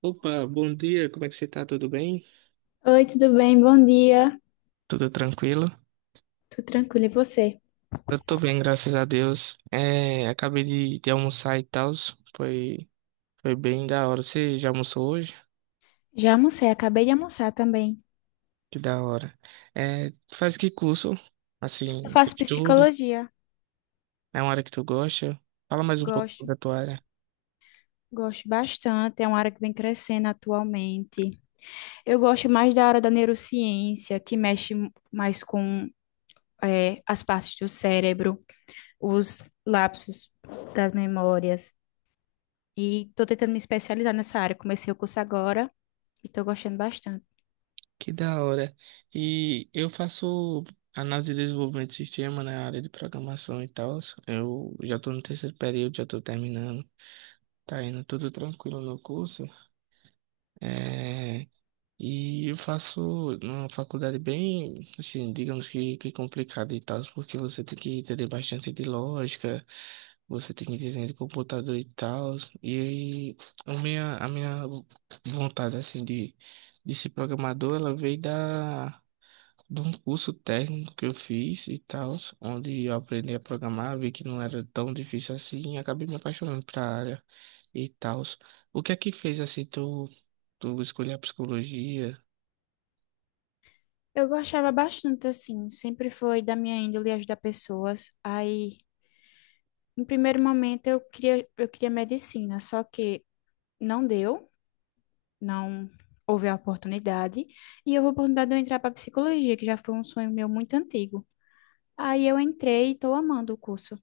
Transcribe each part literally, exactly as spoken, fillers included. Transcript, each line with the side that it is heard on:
right: Opa, bom dia, como é que você tá? Tudo bem?
left: Oi, tudo bem? Bom dia.
right: Tudo tranquilo?
left: Tudo tranquilo, e você?
right: Eu tô bem, graças a Deus. É, acabei de, de almoçar e tal, foi, foi bem da hora. Você já almoçou hoje?
left: Já almocei, acabei de almoçar também.
right: Que da hora. É, tu faz que curso?
left: Eu
right: Assim, tu
left: faço
right: estuda?
left: psicologia,
right: É uma área que tu gosta? Fala mais um pouco
left: gosto,
right: sobre a tua área.
left: gosto bastante, é uma área que vem crescendo atualmente. Eu gosto mais da área da neurociência, que mexe mais com eh, as partes do cérebro, os lapsos das memórias. E estou tentando me especializar nessa área. Comecei o curso agora e estou gostando bastante.
right: Que da hora. E eu faço análise e desenvolvimento de sistema na área de programação e tal. Eu já tô no terceiro período, já tô terminando. Tá indo tudo tranquilo no curso. É, e eu faço uma faculdade bem, assim, digamos que, que complicada e tal, porque você tem que entender bastante de lógica, você tem que entender de computador e tal. E aí, a minha, a minha vontade, assim, de, de ser programador, ela veio da, de um curso técnico que eu fiz e tal, onde eu aprendi a programar, vi que não era tão difícil assim e acabei me apaixonando pela área e tal. O que é que fez assim tu, tu escolher a psicologia
left: Eu gostava bastante, assim, sempre foi da minha índole ajudar pessoas. Aí no primeiro momento eu queria, eu queria medicina, só que não deu, não houve a oportunidade, e houve a oportunidade de eu entrar para psicologia, que já foi um sonho meu muito antigo. Aí eu entrei e estou amando o curso.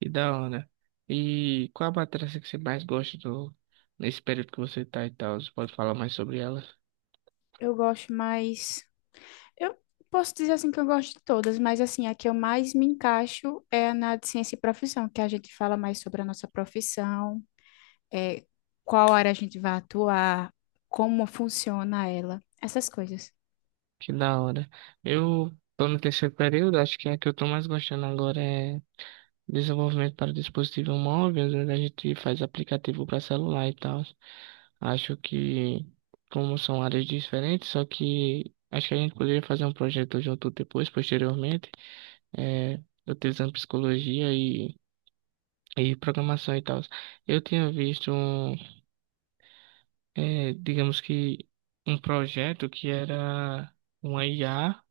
right: e da hora, né? E qual a matéria assim, que você mais gosta do, nesse período que você tá e tal? Você pode falar mais sobre ela?
left: Eu gosto mais. Eu posso dizer assim que eu gosto de todas, mas assim, a que eu mais me encaixo é na de ciência e profissão, que a gente fala mais sobre a nossa profissão, é, qual área a gente vai atuar, como funciona ela, essas coisas.
right: Que da hora. Eu tô no terceiro período, acho que a que eu tô mais gostando agora é desenvolvimento para dispositivo móvel, onde a gente faz aplicativo para celular e tal. Acho que como são áreas diferentes, só que acho que a gente poderia fazer um projeto junto depois, posteriormente. é, Utilizando psicologia e, e programação e tal. Eu tinha visto, um, é, digamos que, um projeto que era uma I A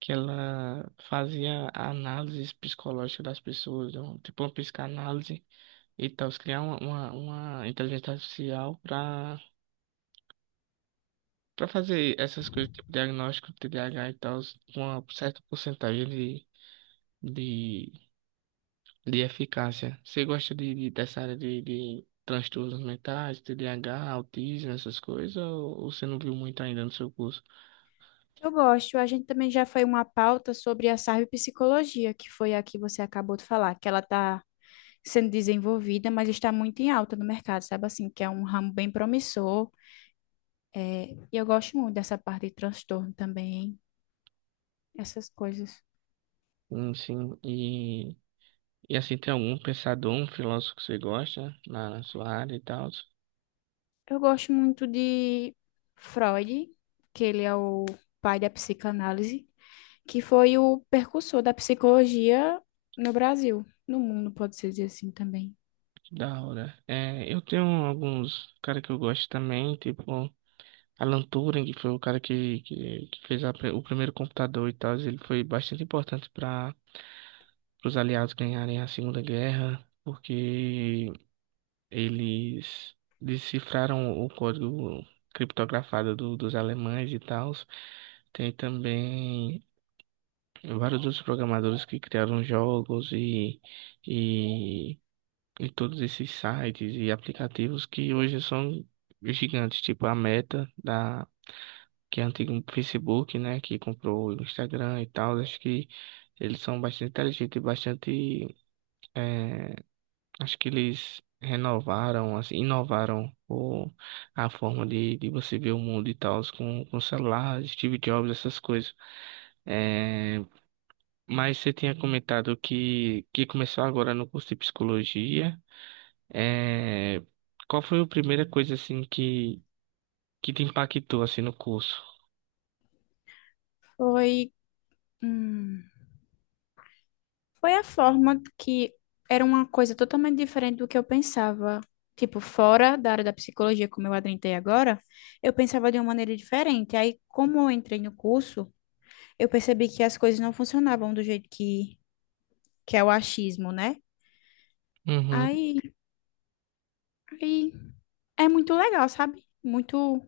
right: que ela fazia análises psicológicas das pessoas, um- tipo uma psicanálise e tal, criar uma, uma, uma inteligência artificial para para fazer essas coisas, tipo diagnóstico, T D A H e tal, com uma certa porcentagem de de, de eficácia. Você gosta de, de- dessa área de, de transtornos mentais, T D A H, autismo, essas coisas, ou, ou você não viu muito ainda no seu curso?
left: Eu gosto. A gente também já foi uma pauta sobre a cyberpsicologia, que foi a que você acabou de falar, que ela está sendo desenvolvida, mas está muito em alta no mercado, sabe assim, que é um ramo bem promissor. É, e eu gosto muito dessa parte de transtorno também, essas coisas.
right: Hum, sim, e, e assim, tem algum pensador, um filósofo que você gosta na, na sua área e tal?
left: Eu gosto muito de Freud, que ele é o pai da psicanálise, que foi o precursor da psicologia no Brasil, no mundo, pode-se dizer assim também.
right: Que da hora. É, eu tenho alguns cara que eu gosto também, tipo Alan Turing, que foi o cara que, que, que fez a pri- o primeiro computador e tal. Ele foi bastante importante para os aliados ganharem a Segunda Guerra, porque eles decifraram o código criptografado do- dos alemães e tal. Tem também vários outros programadores que criaram jogos e, e, e todos esses sites e aplicativos que hoje são gigantes, tipo a Meta da que é antigo Facebook, né, que comprou o Instagram e tal. Acho que eles são bastante inteligentes e bastante eh, acho que eles renovaram, assim, inovaram o, a forma de, de você ver o mundo e tal, com, com celular, Steve Jobs, essas coisas. É, mas você tinha comentado que, que começou agora no curso de psicologia. É, qual foi a primeira coisa, assim, que, que te impactou, assim, no curso?
left: Foi. Hum, foi a forma que era uma coisa totalmente diferente do que eu pensava. Tipo, fora da área da psicologia, como eu adentrei agora, eu pensava de uma maneira diferente. Aí, como eu entrei no curso, eu percebi que as coisas não funcionavam do jeito que, que é o achismo, né?
right: Uhum,
left: Aí, aí é muito legal, sabe? Muito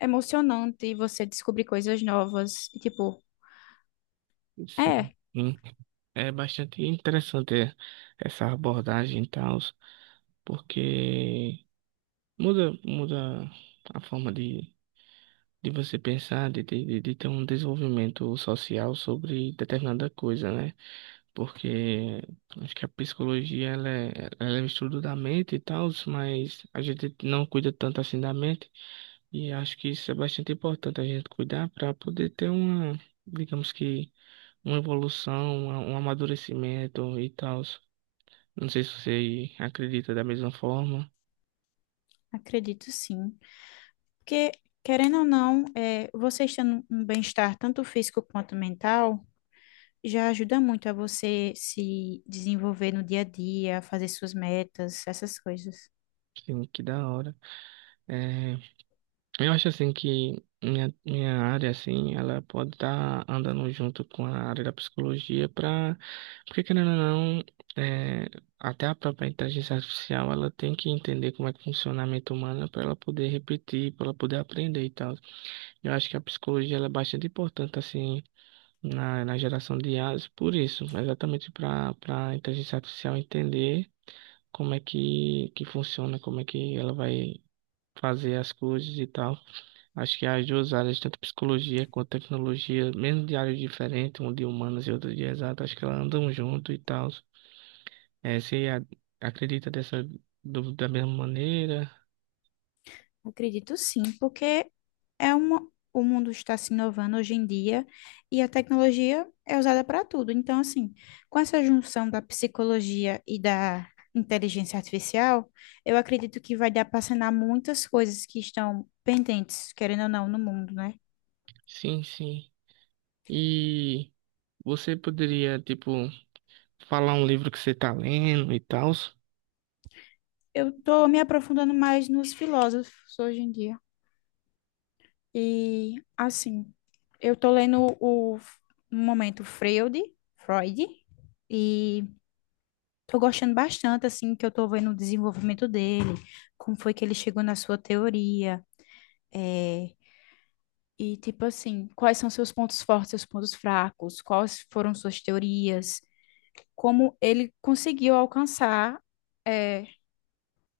left: emocionante você descobrir coisas novas. E, tipo,
right: sim.
left: é,
right: Sim. É bastante interessante é, essa abordagem e tal, porque muda, muda a forma de de você pensar, de, de, de de ter um desenvolvimento social sobre determinada coisa, né? Porque acho que a psicologia, ela é, ela é o estudo da mente e tal, mas a gente não cuida tanto assim da mente, e acho que isso é bastante importante a gente cuidar para poder ter uma, digamos que, uma evolução, uma- um amadurecimento e tal. Não sei se você acredita da mesma forma.
left: acredito sim. Porque, querendo ou não, é, você estando em um bem-estar tanto físico quanto mental já ajuda muito a você se desenvolver no dia a dia, fazer suas metas, essas coisas.
right: Sim, que da hora. É, eu acho assim que minha, minha área assim, ela pode estar andando junto com a área da psicologia para, porque querendo ou não, é, até a própria inteligência artificial ela tem que entender como é que funciona a mente humana para ela poder repetir, para ela poder aprender e tal. Eu acho que a psicologia ela é bastante importante assim na, na geração de I As, por isso, exatamente para para a inteligência artificial entender como é que que funciona, como é que ela vai fazer as coisas e tal. Acho que as duas áreas, tanto psicologia quanto tecnologia, mesmo de áreas diferentes, uma de humanas e outra de exatas, acho que elas andam junto e tal. É, você a- acredita dessa, do- da mesma maneira?
left: Acredito sim, porque é uma, o mundo está se inovando hoje em dia e a tecnologia é usada para tudo. Então, assim, com essa junção da psicologia e da inteligência artificial, eu acredito que vai dar para sanar muitas coisas que estão pendentes, querendo ou não, no mundo, né?
right: Sim, sim. E você poderia, tipo, falar um livro que você tá lendo e tal?
left: Eu estou me aprofundando mais nos filósofos hoje em dia. E assim, eu tô lendo o no momento Freud, Freud, e tô gostando bastante assim que eu tô vendo o desenvolvimento dele, como foi que ele chegou na sua teoria, é, e tipo assim, quais são seus pontos fortes, seus pontos fracos, quais foram suas teorias, como ele conseguiu alcançar é,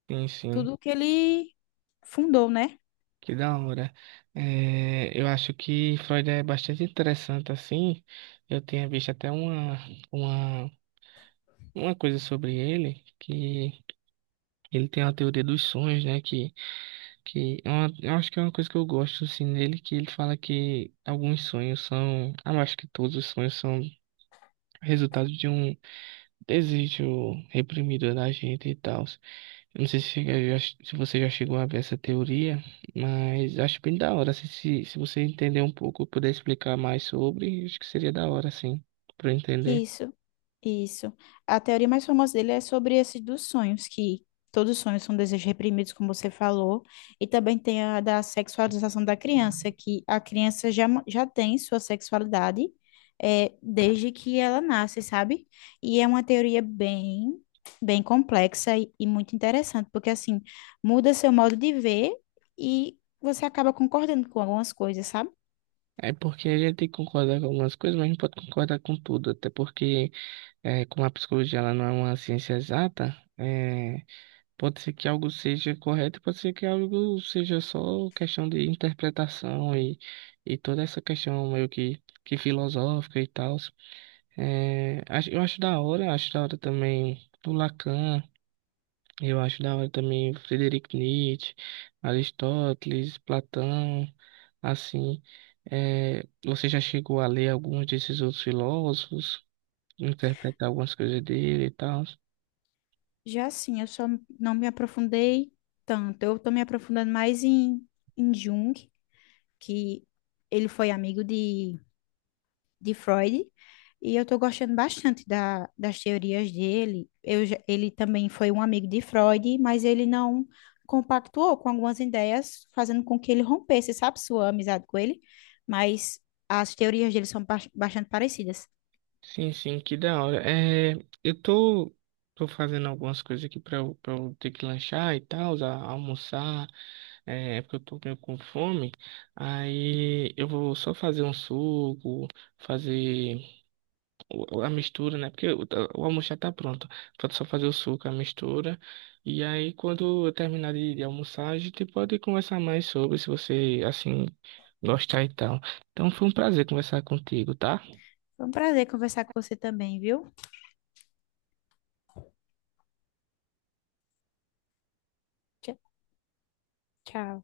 right: Sim, sim.
left: tudo que ele fundou, né?
right: Que da hora. É, eu acho que Freud é bastante interessante, assim. Eu tinha visto até uma, uma, uma coisa sobre ele que. Ele tem a teoria dos sonhos, né? Que, que é uma, eu acho que é uma coisa que eu gosto assim nele, que ele fala que alguns sonhos são, ah eu acho que todos os sonhos são resultado de um desejo reprimido da gente e tal. Eu não sei se, chega- já- se você já chegou a ver essa teoria, mas acho bem da hora. Se, se, se você entender um pouco, puder explicar mais sobre, acho que seria da hora, sim, para entender.
left: Isso, isso. A teoria mais famosa dele é sobre esse dos sonhos, que todos os sonhos são desejos reprimidos, como você falou, e também tem a da sexualização da criança, que a criança já, mo- já tem sua sexualidade é, desde que ela nasce, sabe? E é uma teoria bem, bem complexa e, e muito interessante, porque assim, muda seu modo de ver e você acaba concordando com algumas coisas, sabe?
right: É porque a gente tem que concordar com algumas coisas, mas não pode concordar com tudo, até porque é, como a psicologia ela não é uma ciência exata, é, pode ser que algo seja correto, pode ser que algo seja só questão de interpretação e, e toda essa questão meio que, que filosófica e tal. É, acho- eu acho da hora, acho da hora também o Lacan, eu acho da hora também o Friedrich Nietzsche, Aristóteles, Platão, assim. É, você já chegou a ler alguns desses outros filósofos, interpretar algumas coisas dele e tal?
left: Já sim, eu só não me aprofundei tanto. Eu estou me aprofundando mais em, em Jung, que ele foi amigo de, de Freud, e eu estou gostando bastante da, das teorias dele. Eu, já- ele também foi um amigo de Freud, mas ele não compactuou com algumas ideias, fazendo com que ele rompesse, sabe, sua amizade com ele. Mas as teorias dele são ba- bastante parecidas.
right: Sim, sim, que da hora. É, eu tô, tô fazendo algumas coisas aqui pra, eu- pra eu ter que lanchar e tal, a- almoçar, é, é porque eu tô meio com fome. Aí eu vou só fazer um suco, fazer o- a mistura, né? Porque o, o almoço já tá pronto. Falta só fazer o suco, a mistura. E aí, quando eu terminar de, de almoçar, a gente pode conversar mais sobre, se você, assim, gostar e tal. Então foi um prazer conversar contigo, tá?
left: Foi um prazer conversar com você também, viu? Tchau. Tchau.